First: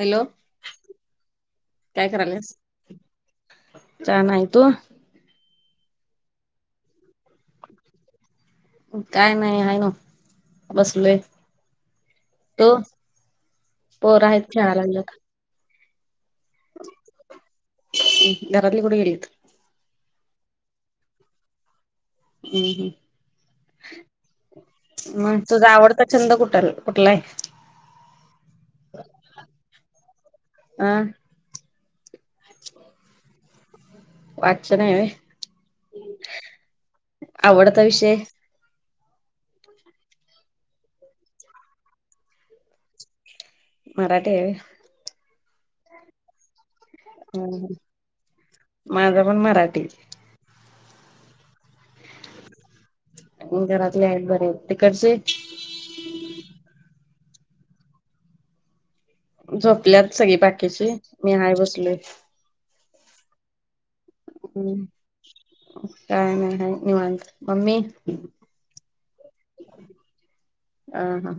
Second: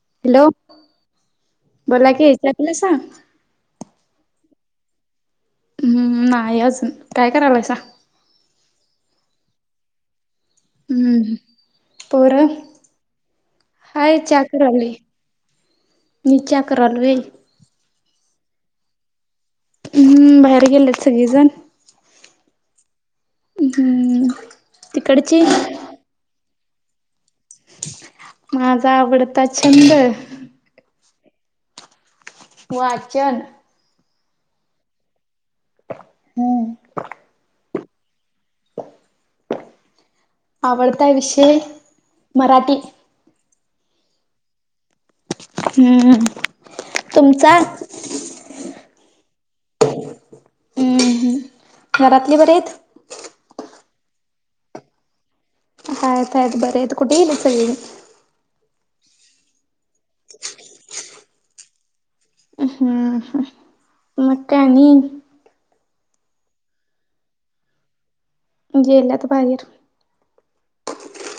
Hello hello बोला की कसलं सांग छान आहे तु हम्म्म नाही अजून काय करायलायसा- काय नाही आहे ओ बसले हम्म पोरं तु हाय पोरं चहा आहेत खेळाय करालोय लागलेत मी चहा करालोय घरातली कुठ गेलीत हं बाहेर गेलेत सगळीजण हं हं हम्म तिकडची मग तुझ आवडत छंद कुठल-कुठला आहे माझा आवडता छंद अं वाचन वाचन आहे व्हय हम्म आवडता विषय आवडता विषय मराठी मराठी आहे व्हय हं हं हं हं माझा पण मराठी घरातली बरी आहेत हं घरातले आहेत बरे आहेत तिकडचे आहेत आहेत बरे आहेत कुठे गेलीत सगळीजण झोपल्यात सगळी बाकीची, मी हाय बसलोय. हम्म ह हम् काय नाही आहे निवांत. मम्मी? गेल्यात बाहेर. अहा हा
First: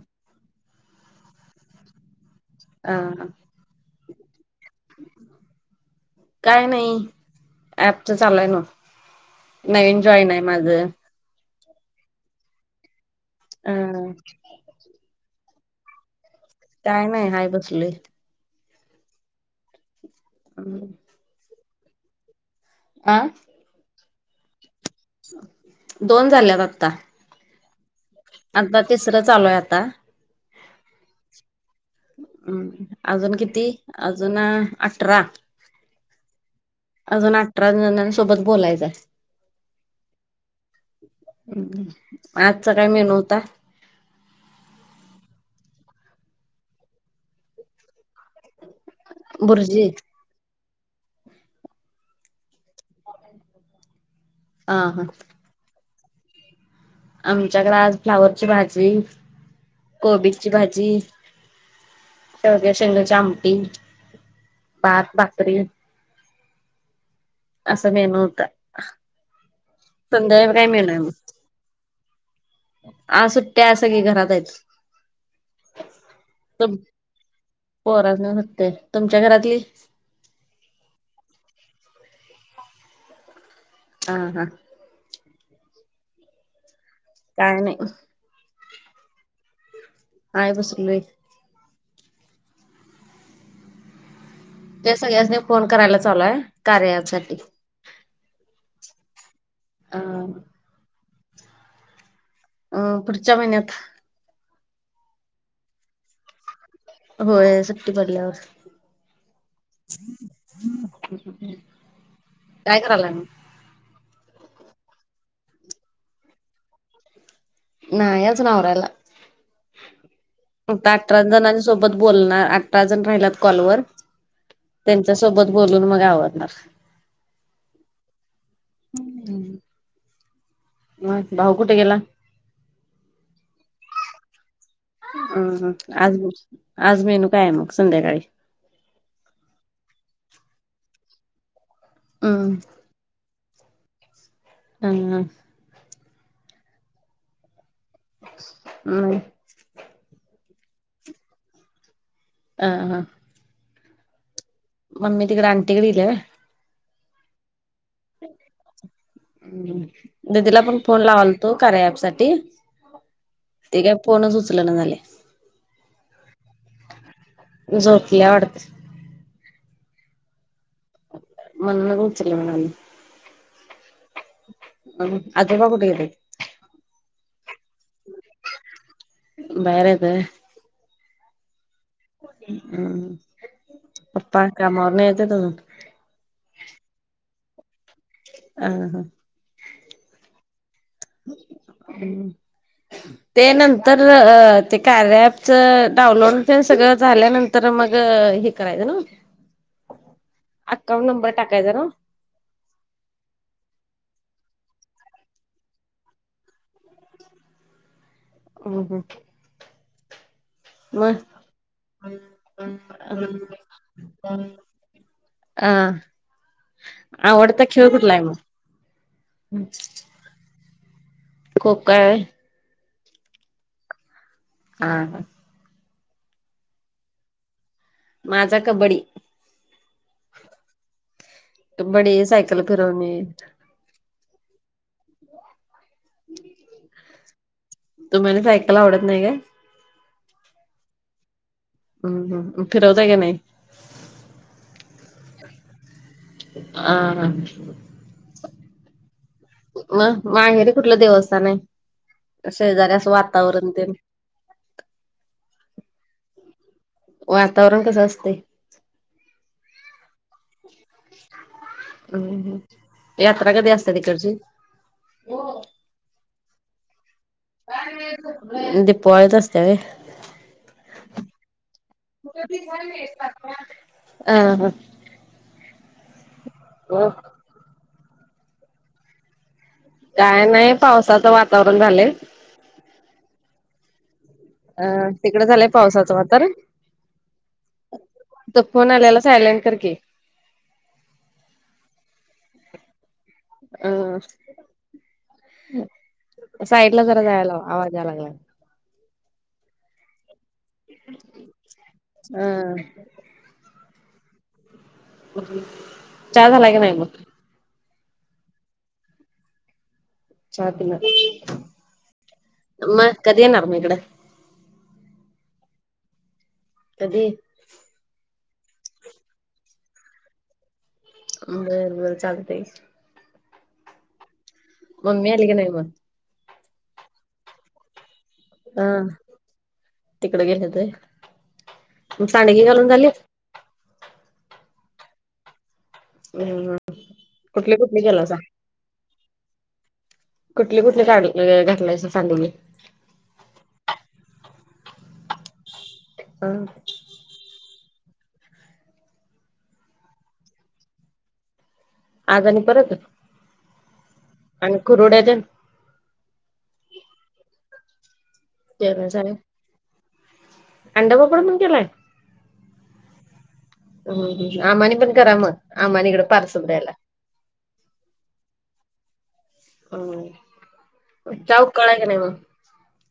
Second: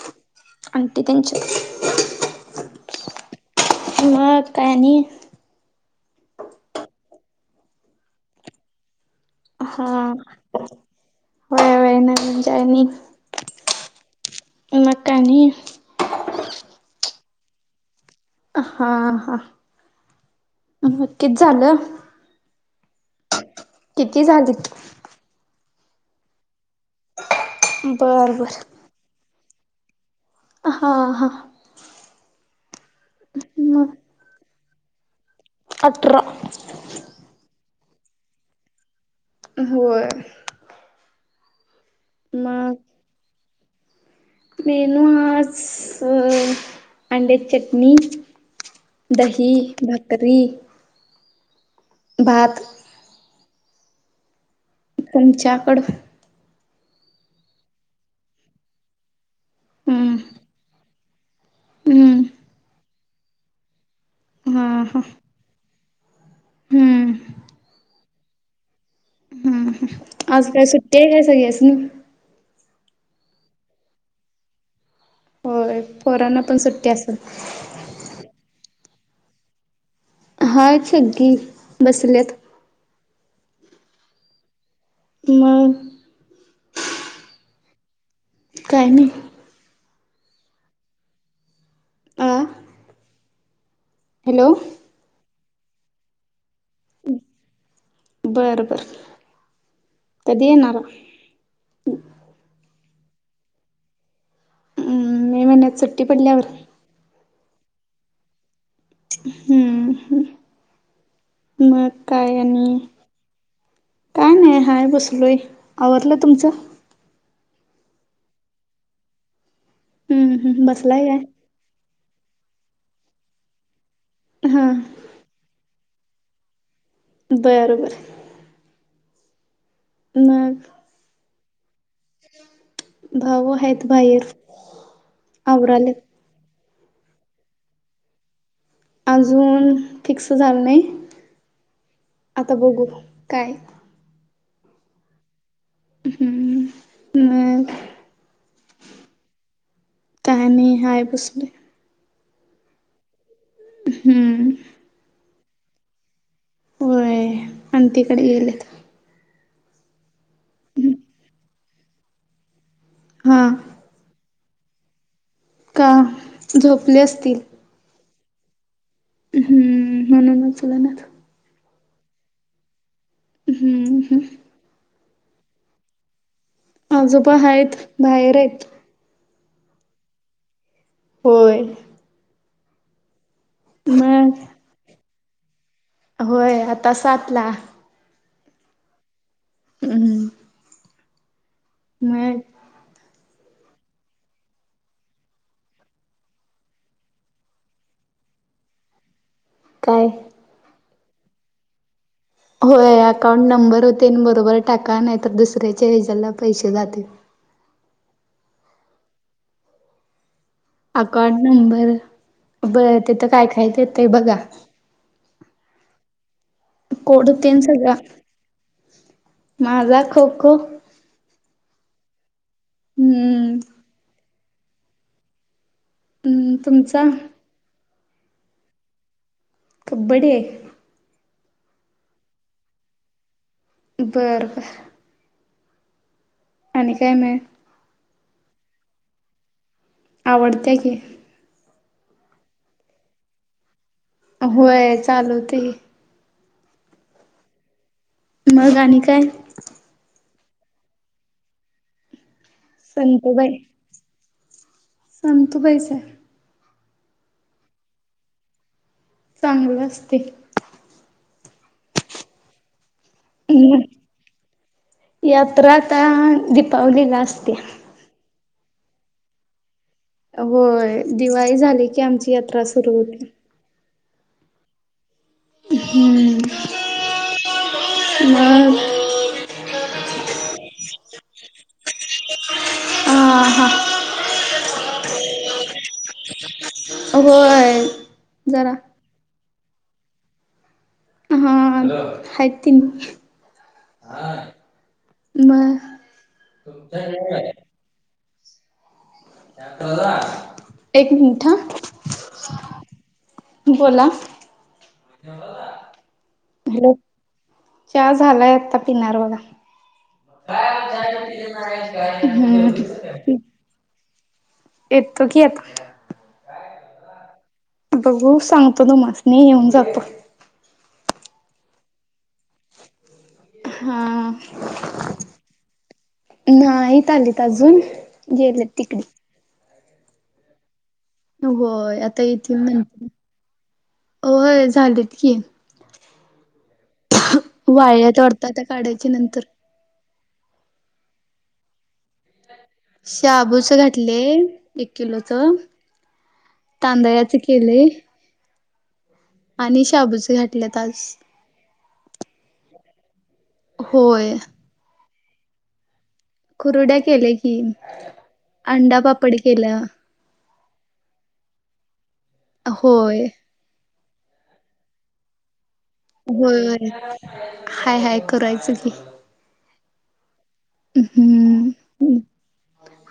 आंटी त्यांची हां ह मग काय आणि काय नाही ऍपच चाललंय बघ हा नवीन जॉइन आहे माझं. होय होय नवीन जॉयानिंग हम मग काय आणि काय नाही हाय बसलोय. हा हा मग किती झालं? आं किती झालेत? दोन झाल्यात आत्ता. बरं बरं आमचं तिसरं चालूय आता. हां हां अजून किती? मग अजून अठरा. अठरा अजून अठरा जणांसोबत बोलायचं आहे. होय मग आजचा मग काय मेनू होता? मेनू आज अंड्याची चटणी. दही, बुर्जी भाकरी. भात. हा हा तुमच्याकडं? आमच्याकडे आज फ्लावरची भाजी, हम्म कोबीची भाजी. हम्म शेवग्या शेंगंची आमटी, हा हा भात, भाकरी. हम्म असं मेनू होत हम्म आज संध्याकाळी काय मेनू सुट्टी हाय मग? आहे काय सगळ्यासनी आज सुट्ट्या सगळी घरात आहेत. होय, पोरांना पण सुट्टी असल. पोरास्नी सुट्ट्रीय तुमच्या घरातली? हायत सगळी बसल्यात. हा हा. मग काय नाही? काय नाही? हाय बसलोय. आ हॅलो तेच, सगळ्यांनी फोन करायला चालूय कार्या अँपसाठी बरं बरं अ कधी येणार? अं पुढच्या महिन्यात. अम्म. मे महिन्यात सुट्टी पडल्यावर. होय, सुट्टी पडल्यावर. हम्म, ह. मग काय, आणि? करायला मग? काय नाही. हाय, बसलोय. आवरलं तुमचं? नाही अजून आवरायला. हम्म हम्म आता बसलाय अठरा काय? जणांस सोबत बोलणार. अठराजण राहिल्यात कॉलवर. ह. त्यांच्या सोबत बोलून, मग आवरणार. बरं, बरं. मग? मग, भाऊ कुठे गेला? भाऊ, हाईत बाहीर. हम्म, ह. आज, आज मेन्यू कायेय मग, संध्याकाळी? अजून, फिक्स झालं नाही. हम्म आता बघू, काय. ह, ह. हम्म. मग? मग? काय नाही. हाय, बसलोय. आ, हां. हम्म. मम्मी तिकडं, आंटीकड गीलीय व्हय. आंटीकडं गेलेत. हं. दिदीला पण फोन लावालतो, कार्या ॲपसाठी. हां. ती काय फोनच उचलना झाल्याय. का? झोपले असतील. झोपल्या वाडतं. हम्म, म्हणून उचलनात. म्हणूनच उचलंना झाली. हम्म, हम्. बघू. आजोबा कुठं गेले? आजोबा हायत. बाहेरयत. बाहेरयत व्हय. होय. हम्. मग पप्पा, कामावरनं यायचेत अजून. होय, आता सातला. अ ह. अहं. हम्. ते नंतर अ ते कार्या ॲपचं, डाउनलोड होतय सगळं झाल्यानंत तर मग हे करायचं, नं. काय? अकाउंट नंबर टाकायचा नं? होय, अकाउंट नंबर तेन बरोबर टाका. नाही तर, दुसऱ्याच्या हेजला पैसे जातील. हम्म हम्म अकाउंट नंबर बरं तिथं काय काय येतयं बघा. आं कोड तेन आवडता खेळ सगळा कुठंला हाय मग? माझा खो खो खो-खो हाय हम्म आहा हम् तुमचा? माझा कबड्डी. कब्बड्डी हाय कब्बडी, सायकल फिरवणे बरं बर आणि काय न्हाय? तुम्हाला सायकल आवडत नाही काय? आवडत्या की. हम्म हम्म फिरवताय काय नाही? होय चालवतोय की आ हा मग आणि काय? मग माहेरीे कुठलं देवस्थान हाय शेजारी असं वातावरण तेन? संतुबाईचं हाय. वातावरण कसं असतय? चांगलं असतय. हम्म हं यात्रा कधी असत्या तिकडची? यात्रा आता दीपावलीला असत्या. दिपवाळीत अस त्या होय होय दिवाळी झाली की आमची यात्रा सुरू होत्या. अं हा हम्म ओ मग [unintelligible] काय नाही पावसाचं वातावरण झालंय. आं हां अ तिकडं झालंय पावसाचं वातावरण? होय तो जरा फोन आलेला सायलेंट कर की हा हा हाईत तेंनं अ म साईडला जरा जायला लाव आवाज यायला लागलाय. एक मिनट हा हा बोला चहा झाला की हॅलो नाही मग? चहा झालाय आता पिणार बघा. चहा पिणार. मं हम्म कधी येणार मं इकडं? येतो की आता. कधी? बघू सांगतो तुमास्नी, येऊन जातो. बरं बरं चालतंय हा मम्मी आली का नाय म नाहीत आलीत अजून गेलेत हा तिकडे तिकड गेले होते. होय. आता येतील नंतर, होय. झालेत की हम्म कुठली कुठली वाळ्यात केलासा? वाडत आता काढायची नंतर कुठली कुठली काढु, अ घातलायसां सांडगे शाबूच घातले. एक किलो च, हा तांदळाचे केले. आणि शाबूचे घाटल्यात आज आज आणि परत होय. आणि कुरुड्या तेनं कुरुड्या केल्या की अंडा केल्यास आणि पापड केला अंडा पापड पण केलाय? होय. हम्म, हम्म, आम्हानी पण करा म होय, हाय हाय करायचं की अ, म च्या ऊकळलाय क हम्म नाय म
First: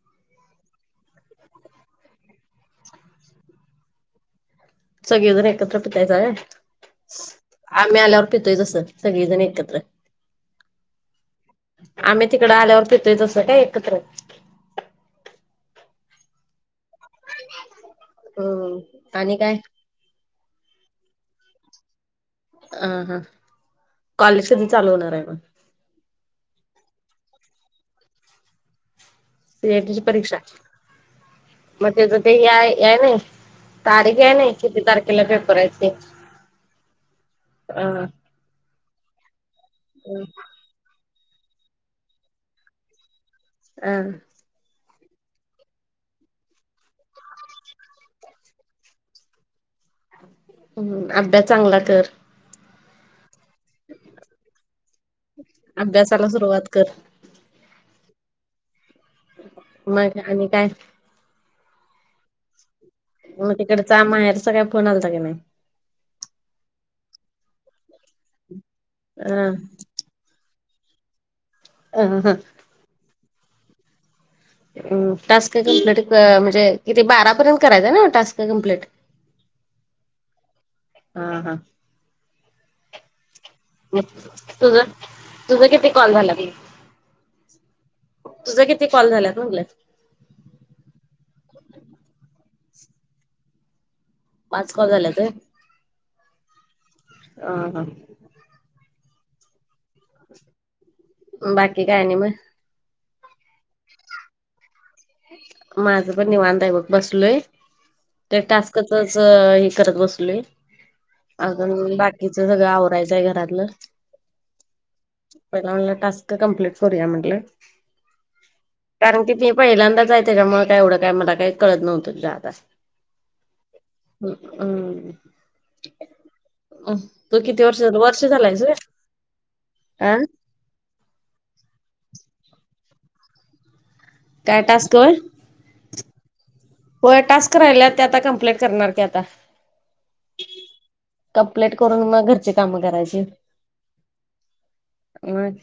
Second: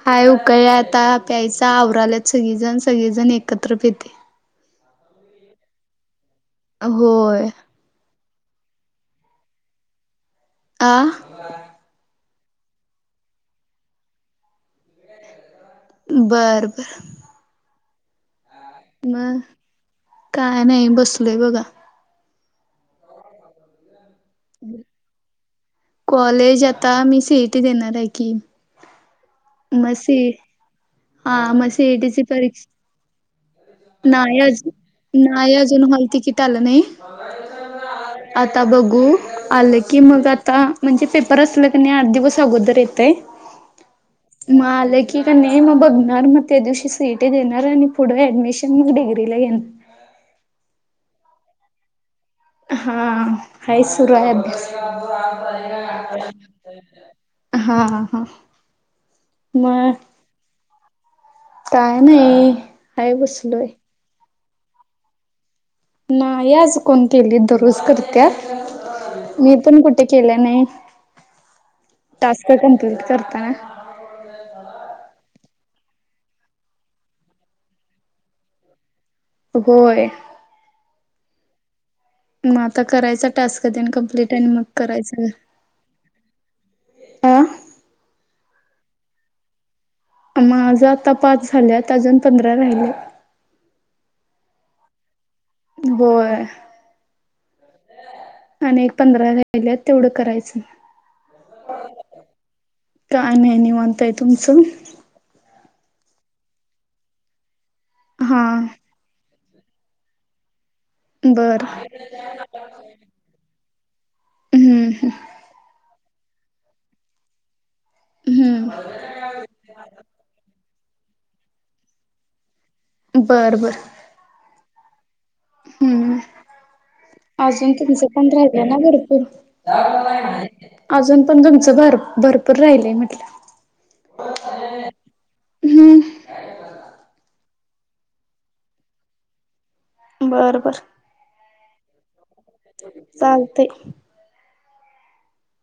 हाय उकळलाय आता, प्यायचा आवराल्यात सगळीजण सगळीजण एकत्र पितय. सगळेजण एकत्र पितायसा व्हय. होय. आम्ही आल्यावर पितोय जसं, सगळीजण एकत्र आं आम्ही तिकडं आल्यावर पितोय तसं काय एकत्र बरं बरं. हम्म आणि म, काय? काय नाय बसलोय बघा अ ह, कॉलेज कधी चालू होणार ये म कॉलेज आता, मी सी ई टी देणार हाय की सी ए टी ची परीक्षा, हा मग त्याज सीईटीची ते हाय, परीक्षा याय नाई तारीख याय नाही नाई, किती तारखेला अजून नाही पेपर आयत ते, अजून हॉल तिकीट आलं नाही अ आता बघू, आलं की, मग आता, म्हणजे पेपर असलं क नाय, आठ दिवस अगोदर येतंय. आ म, आलंय की कनय नाय मग बघणार, मग त्या दिवशी सी ई टी देणार, आणि पुढे ऍडमिशन मग डिग्रीला घेणार. हम्म, अभ्यास चांगला कर हा, हाय सुरू हाय अभ्यास अभ्यासाला सुरुवात कर हा हा हा, म मग आणि काय काय नाई म तिकडचा माहेरचा काय फोन आलता का नाय? नाही आज कोण केलीत, दररोज करत्यात, अ मी पण कु ते केल्या नाही, ह टास्क कंप्लिट करताना. हम्म टास्क कंप्लिट, म्हणजे किती बारापर्यंत करायचं न्हव टास्क कंप्लिट? होय. हा हा... मग आता करायचा टास्क तेन कंप्लीट आणि मग करायचं. तुझ किती कॉल झाल्यात मग? आ तुझा किती कॉल झाल्यात म्हणलं. माझं आता पाच झाल्यात, अजून पंधरा राहिल्यात. पाच कॉल झाल्यात व्हय?? होय. ह हा. आणि एक पंधरा राहिल्यात तेवढं करायचं. बाकी काय आणि म?? काय नाही निवांत हाय, तुमचं? माझ पण निवांत हाय बघ. बसलोय, ते हा टास्क च हे करत बसलोय. बर अजून बा किच सगळ आवरायचंय घरातलं, हम्म हम्म. पहिला म्हनलं टास क कंप्लीट करूया म्हंटल. हम्म. कारण की, ते पहिल्यांदाच हाय तेज्यामुळ काय एवढं काय मला काय कळत न्हवत जादा. बर बर... अ अ... हम्म तू किती अजून वर्ष तुमचं वर्ष पण झालायस राहिल्यात होय ना भरपूर. अ अजून पण तुमचं भर भरपूर राहिलंय म्हंटल. काय टास्क व्हय? हम्म होय टास्क राहिल्यात ते आता कंप्लेट करणार की आता. बरं बर. कंप्लेट करून मग घरची काम करायची चालतय मग.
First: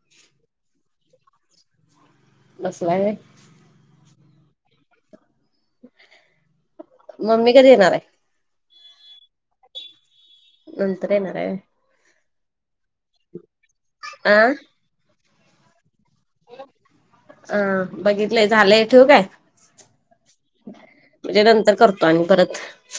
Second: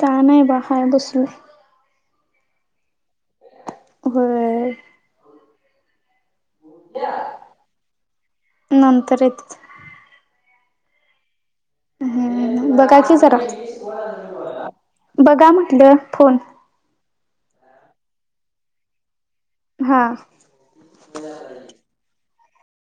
काय नाही बा हाय बसलोय. बसलाय व्हय? होय. मम्मी कधी येणार हाय? नंतर येत्यात. नंतर येणार हाय व्हय. हम्म बघा की जरा. अ.... बघा म्हंटल फोन. अं बघितलंय झालय ठेवु काय? हां... म्हणजे नंतर करतो आणि परत.